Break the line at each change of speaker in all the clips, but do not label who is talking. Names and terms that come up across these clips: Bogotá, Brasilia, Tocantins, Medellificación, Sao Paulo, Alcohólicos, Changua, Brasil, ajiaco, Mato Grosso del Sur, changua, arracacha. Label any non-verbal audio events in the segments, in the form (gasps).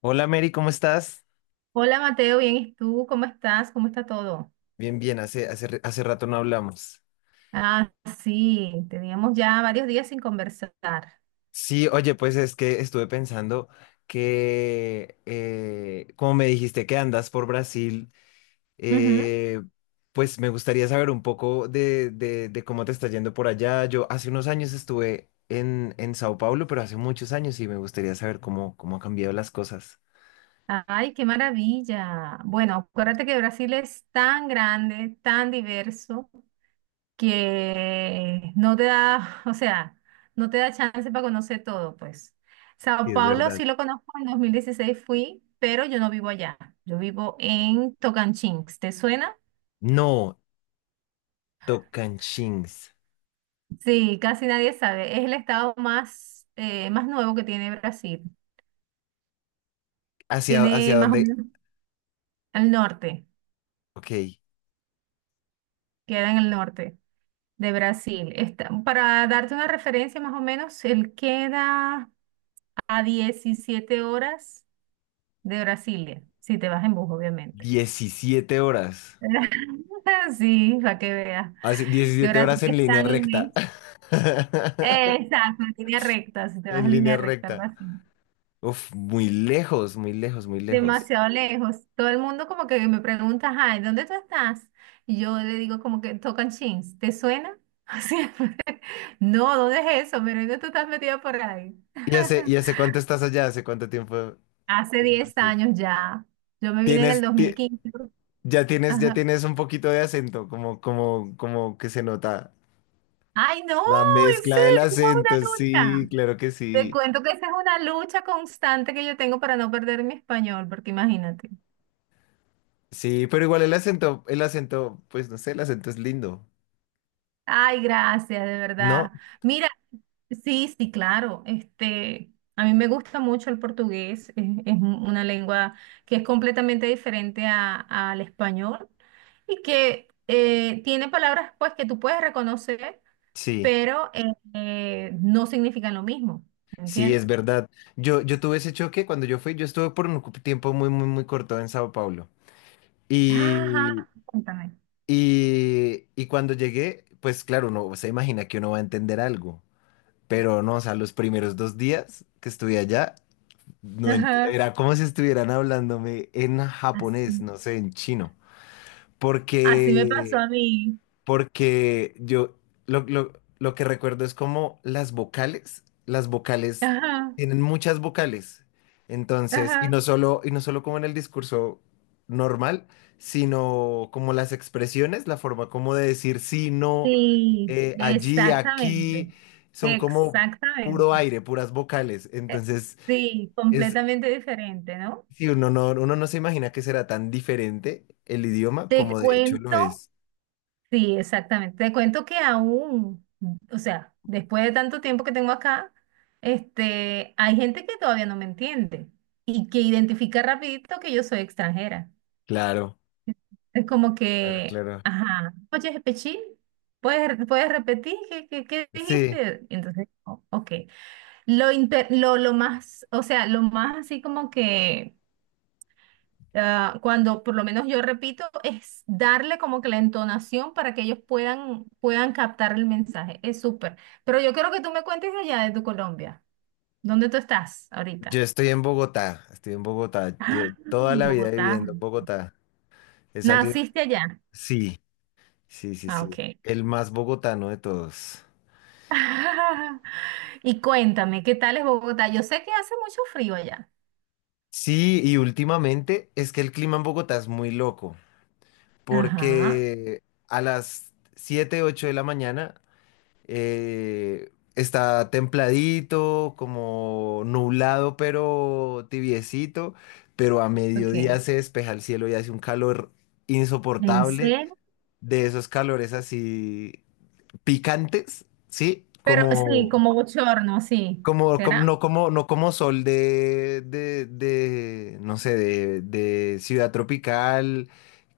Hola Mary, ¿cómo estás?
Hola Mateo, bien, ¿y tú? ¿Cómo estás? ¿Cómo está todo?
Bien, bien, hace rato no hablamos.
Ah, sí, teníamos ya varios días sin conversar.
Sí, oye, pues es que estuve pensando que, como me dijiste que andas por Brasil,
Ujú.
eh, pues me gustaría saber un poco de cómo te está yendo por allá. Yo hace unos años estuve en Sao Paulo, pero hace muchos años y me gustaría saber cómo han cambiado las cosas.
Ay, qué maravilla. Bueno, acuérdate que Brasil es tan grande, tan diverso, que no te da, (laughs) o sea, no te da chance para conocer todo, pues.
Sí,
Sao
es
Paulo
verdad.
sí lo conozco, en 2016 fui, pero yo no vivo allá. Yo vivo en Tocantins. ¿Te suena?
No, Tocantins.
Sí, casi nadie sabe. Es el estado más, más nuevo que tiene Brasil.
¿Hacia,
Tiene
hacia
más o
dónde?
menos al norte,
Ok,
queda en el norte de Brasil. Está, para darte una referencia más o menos, él queda a 17 horas de Brasilia, si te vas en bus, obviamente.
17 horas.
(laughs) Sí, para que veas
Así,
que
17
Brasil
horas en
es
línea
tan
recta.
inmenso.
(laughs)
Exacto, en línea recta, si te vas
En
en
línea
línea recta, algo
recta.
así.
Uf, muy lejos, muy lejos, muy lejos.
Demasiado lejos. Todo el mundo como que me pregunta, ay, ¿dónde tú estás? Y yo le digo como que tocan chins, ¿te suena? (laughs) Siempre. No, ¿dónde es eso? Pero ¿dónde tú estás metida por ahí?
¿Y hace, y
(laughs)
hace cuánto estás allá? ¿Hace cuánto tiempo?
Hace 10 años ya. Yo me vine en el
Tienes, ti-
2015.
ya
Ajá.
tienes un poquito de acento, como que se nota
Ay, no,
la
en
mezcla del
serio, esa es
acento,
una
sí,
lucha.
claro que
Te
sí.
cuento que esa es una lucha constante que yo tengo para no perder mi español, porque imagínate.
Sí, pero igual el acento, pues no sé, el acento es lindo,
Ay, gracias, de
¿no?
verdad. Mira, sí, sí, claro. Este, a mí me gusta mucho el portugués. Es una lengua que es completamente diferente al español y que tiene palabras pues que tú puedes reconocer,
Sí.
pero no significan lo mismo.
Sí,
¿Entiendes?
es verdad. Yo tuve ese choque cuando yo fui, yo estuve por un tiempo muy, muy, muy corto en Sao Paulo. Y,
Ajá, cuéntame.
y cuando llegué, pues claro, uno se imagina que uno va a entender algo, pero no, o sea, los primeros 2 días que estuve allá,
Ajá.
era como si estuvieran hablándome en japonés,
Así,
no sé, en chino. Mm.
así me pasó
porque,
a mí.
porque yo lo, lo- lo que recuerdo es como las vocales
Ajá,
tienen muchas vocales. Entonces, y
ajá.
no solo, y no solo como en el discurso normal, sino como las expresiones, la forma como de decir sí, no,
Sí,
allí, aquí,
exactamente,
son como puro
exactamente.
aire, puras vocales.
Eh,
Entonces,
Sí,
es,
completamente diferente, ¿no?
si uno no se imagina que será tan diferente el idioma
Te
como de hecho lo
cuento,
es.
sí, exactamente. Te cuento que aún, o sea, después de tanto tiempo que tengo acá, este, hay gente que todavía no me entiende y que identifica rapidito que yo soy extranjera.
Claro,
Es como
claro,
que,
claro.
ajá, oye, Pechín, ¿puedes repetir qué
Sí.
dijiste? Y entonces, ok. Lo más, o sea, lo más así como que ah, cuando por lo menos yo repito, es darle como que la entonación para que ellos puedan captar el mensaje. Es súper. Pero yo quiero que tú me cuentes de allá de tu Colombia. ¿Dónde tú estás
Yo
ahorita?
estoy en Bogotá, estoy en Bogotá.
Ah,
Yo toda la vida
Bogotá.
viviendo en Bogotá. He salido.
¿Naciste allá?
Sí, sí, sí,
Ah,
sí.
ok.
El más bogotano de todos.
(laughs) Y cuéntame, ¿qué tal es Bogotá? Yo sé que hace mucho frío allá.
Sí, y últimamente es que el clima en Bogotá es muy loco,
Ajá,
porque a las 7, 8 de la mañana está templadito, como nublado, pero tibiecito, pero a
ok.
mediodía se despeja el cielo y hace un calor
¿En
insoportable.
serio?
De esos calores así picantes, ¿sí?
Pero sí,
Como,
como bochorno, sí.
como, como-
¿Será?
no como, no como sol de, no sé, de ciudad tropical,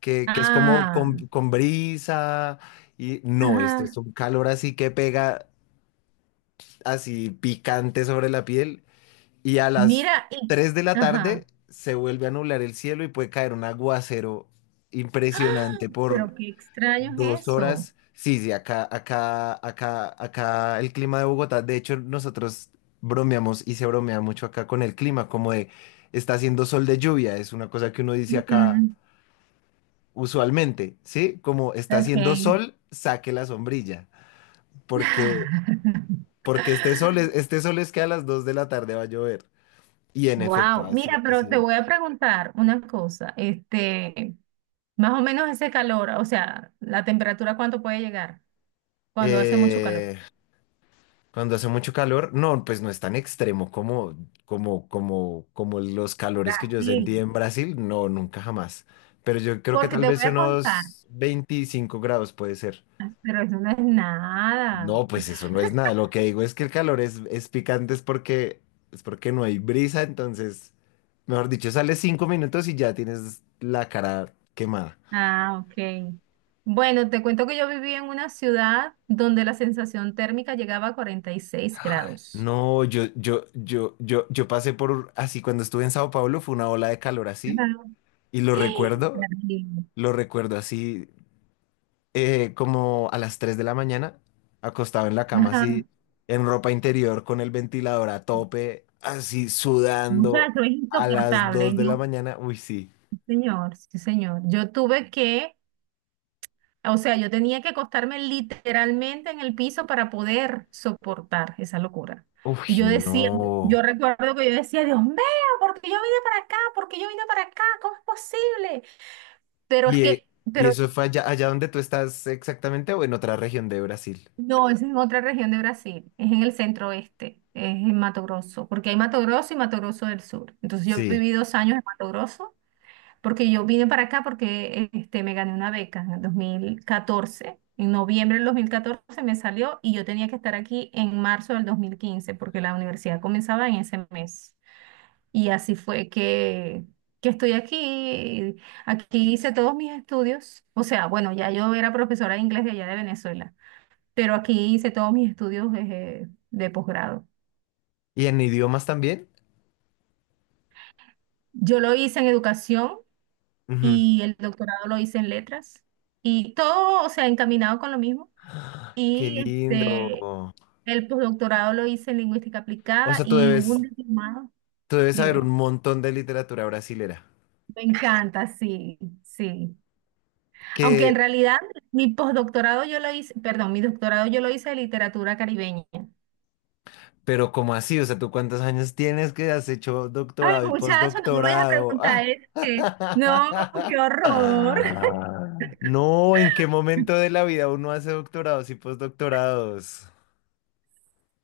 que es como con,
Ah,
con brisa, y no, esto es
ajá.
un calor así que pega así picante sobre la piel, y a las
Mira, y,
3 de la tarde
ajá.
se vuelve a nublar el cielo y puede caer un aguacero
¡Ah!
impresionante por
Pero qué extraño
Dos
es eso.
horas. Sí, sí, acá el clima de Bogotá. De hecho, nosotros bromeamos y se bromea mucho acá con el clima, como de está haciendo sol de lluvia. Es una cosa que uno dice acá
Ujú.
usualmente, ¿sí? Como está haciendo
Ok.
sol, saque la sombrilla. Porque,
(laughs)
porque este sol es que a las 2 de la tarde va a llover. Y en efecto,
Wow.
así,
Mira, pero te
así.
voy a preguntar una cosa. Este, más o menos ese calor, o sea, la temperatura, ¿cuánto puede llegar cuando hace mucho calor?
Eh, Cuando hace mucho calor, no, pues no es tan extremo como los calores que yo
Brasil.
sentí en Brasil, no, nunca jamás. Pero yo creo que
Porque
tal
te
vez
voy a contar,
unos 25 grados puede ser.
pero eso no es nada.
No, pues eso no es nada. Lo que digo es que el calor es picante, es porque no hay brisa, entonces, mejor dicho, sales 5 minutos y ya tienes la cara quemada.
Ah, ok. Bueno, te cuento que yo viví en una ciudad donde la sensación térmica llegaba a 46 grados.
No, yo pasé por así cuando estuve en Sao Paulo, fue una ola de calor así,
Ajá.
y lo
¡Ah!
recuerdo,
Terrible.
Lo recuerdo así, como a las 3 de la mañana, acostado en la cama así,
Ajá.
en ropa interior, con el ventilador a tope, así sudando
Muchacho, es
a las 2
insoportable.
de la
Yo,
mañana. Uy, sí.
sí, señor, sí, señor. O sea, yo tenía que acostarme literalmente en el piso para poder soportar esa locura.
Uy,
Y yo decía,
no.
yo recuerdo que yo decía, Dios mío, ¿por qué yo vine para acá? ¿Por qué yo vine para acá? ¿Cómo es posible? Pero es
¿Y, eh,
que,
y
pero
eso fue allá donde tú estás exactamente o en otra región de Brasil?
no, es en otra región de Brasil, es en el centro oeste, es en Mato Grosso, porque hay Mato Grosso y Mato Grosso del Sur. Entonces yo
Sí.
viví 2 años en Mato Grosso, porque yo vine para acá porque este, me gané una beca en el 2014. En noviembre del 2014 me salió y yo tenía que estar aquí en marzo del 2015, porque la universidad comenzaba en ese mes. Y así fue que, que estoy aquí. Aquí hice todos mis estudios. O sea, bueno, ya yo era profesora de inglés de allá de Venezuela, pero aquí hice todos mis estudios de posgrado.
¿Y en idiomas también?
Yo lo hice en educación
Ujú.
y el doctorado lo hice en letras y todo, o sea, encaminado con lo mismo.
Qué
Y este,
lindo.
el posdoctorado lo hice en lingüística
O
aplicada
sea, tú
y hubo un
debes,
diplomado,
tú debes saber un
dime.
montón de literatura brasilera.
Me encanta, sí, sí. Aunque en
Que
realidad mi posdoctorado yo lo hice, perdón, mi doctorado yo lo hice de literatura caribeña.
pero ¿cómo así? O sea, ¿tú cuántos años tienes que has hecho
Ay,
doctorado y
muchacho, no me vayas a
postdoctorado? (laughs)
preguntar eso, no, qué horror.
Ah. No, ¿en qué momento de la vida uno hace doctorados y postdoctorados?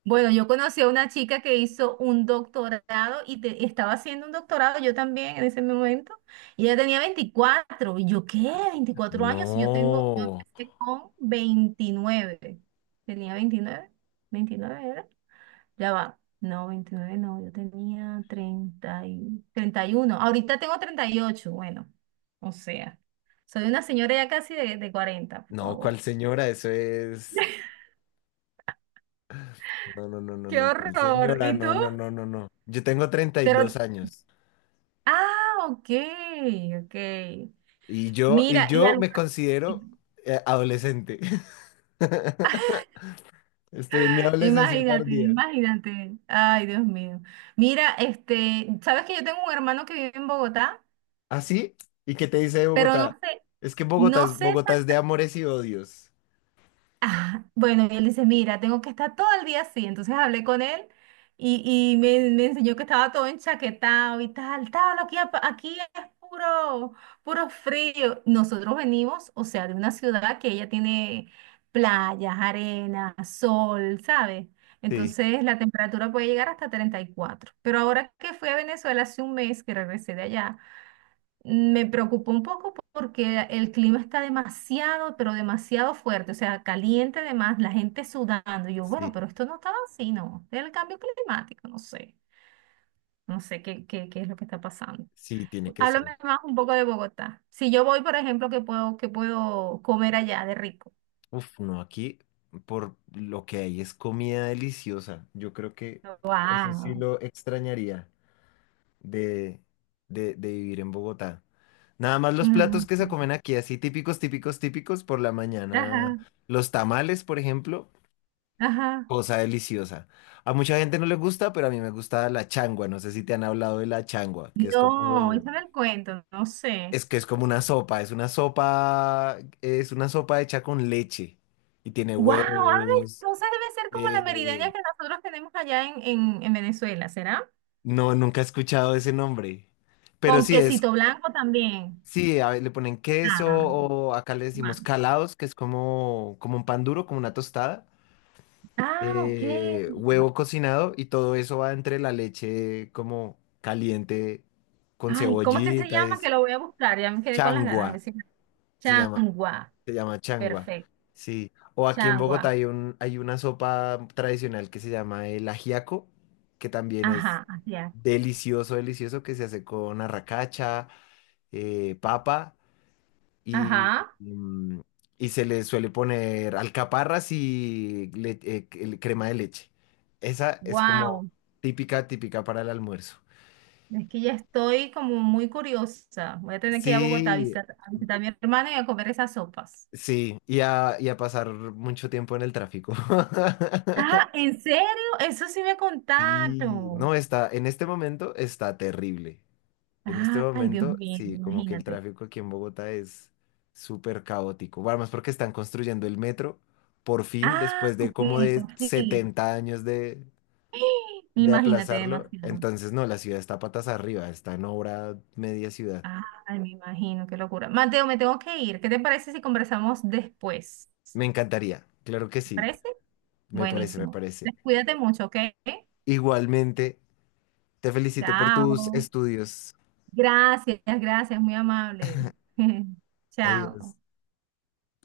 Bueno, yo conocí a una chica que hizo un doctorado y estaba haciendo un doctorado yo también en ese momento. Y ella tenía 24. ¿Y yo qué? 24 años. Y yo
No,
empecé con 29. ¿Tenía 29, 29 era? Ya va. No, 29 no. Yo tenía 31. Ahorita tengo 38. Bueno, o sea, soy una señora ya casi de 40, por
no, ¿cuál
favor.
señora? Eso es... No, no, no, no,
¡Qué
no, ¿cuál
horror!
señora?
¿Y tú?
No, no, no, no, no. Yo tengo treinta y
Pero
dos años
Ah, ok, ok.
y yo, y
Mira, y
yo
algo,
me considero
(laughs)
adolescente. (laughs) Estoy en mi adolescencia
imagínate,
tardía.
imagínate. Ay, Dios mío. Mira, este, sabes que yo tengo un hermano que vive en Bogotá,
¿Así? ¿Y qué te dice de
pero no
Bogotá?
sé,
Es que Bogotá
no
es,
sé.
Bogotá es de amores y odios.
Ah, bueno, y él dice, mira, tengo que estar todo el día así. Entonces hablé con él y me enseñó que estaba todo enchaquetado y tal, tal, aquí es puro, puro frío. Nosotros venimos, o sea, de una ciudad que ella tiene playas, arena, sol, ¿sabes?
Sí,
Entonces la temperatura puede llegar hasta 34. Pero ahora que fui a Venezuela hace un mes que regresé de allá, me preocupó un poco porque el clima está demasiado, pero demasiado fuerte, o sea, caliente además, la gente sudando. Y yo, bueno,
sí,
pero esto no estaba así, ¿no? Del cambio climático, no sé, no sé qué, qué es lo que está pasando.
sí, tiene que ser.
Háblame más un poco de Bogotá. Si yo voy, por ejemplo, ¿qué puedo comer allá de rico?
Uf, no, aquí por lo que hay es comida deliciosa. Yo creo que eso sí
Wow.
lo extrañaría de, de vivir en Bogotá. Nada más los
Ajá,
platos que se comen aquí, así típicos, típicos, típicos, por la mañana.
ajá.
Los tamales, por ejemplo.
Ajá.
Cosa deliciosa. A mucha gente no le gusta, pero a mí me gusta la changua. No sé si te han hablado de la changua, que es
No,
como,
échame el cuento, no sé.
es que es como una sopa. Es una sopa hecha con leche y tiene
Wow, ay,
huevos.
entonces debe ser como la
eh,
merideña que nosotros tenemos allá en Venezuela, ¿será?
no, nunca he escuchado ese nombre. Pero
Con quesito blanco también.
sí, a ver, le ponen queso
Ah,
o acá le decimos
guau.
calados, que es como un pan duro, como una tostada.
Ah, ok.
Huevo cocinado y todo eso va entre la leche como caliente con
Ay, ¿cómo es que se
cebollita,
llama? Que
es
lo voy a buscar, ya me quedé con las ganas. A
changua,
ver si...
se llama,
Changua,
se llama changua,
perfecto.
sí. O aquí en Bogotá
Changua.
hay una sopa tradicional que se llama el ajiaco, que también es
Ajá, así es.
delicioso, delicioso, que se hace con arracacha, papa y,
Ajá.
y, mm, y se le suele poner alcaparras y crema de leche. Esa es como
Wow.
típica, típica para el almuerzo.
Es que ya estoy como muy curiosa. Voy a tener que ir a Bogotá
Sí,
a visitar a mi hermana y a comer esas sopas.
sí, y a pasar mucho tiempo en el tráfico.
Ah,
(laughs)
¿en serio? Eso sí me
Sí, no
contaron.
está, en este momento está terrible. En este
Ay, Dios
momento,
mío,
sí, como que el
imagínate.
tráfico aquí en Bogotá es súper caótico. Bueno, más porque están construyendo el metro, por fin,
Ah,
después de
ok,
como de
por fin.
70 años de,
(gasps)
de
Imagínate
aplazarlo.
demasiado.
Entonces, no, la ciudad está patas arriba, está en obra media ciudad.
Ay, me imagino, qué locura. Mateo, me tengo que ir. ¿Qué te parece si conversamos después?
Me encantaría, claro que
¿Te
sí,
parece?
me parece, me
Buenísimo.
parece.
Entonces, cuídate mucho, ¿ok?
Igualmente, te felicito por tus
Chao.
estudios.
Gracias, gracias, muy amable. (laughs)
Adiós.
Chao.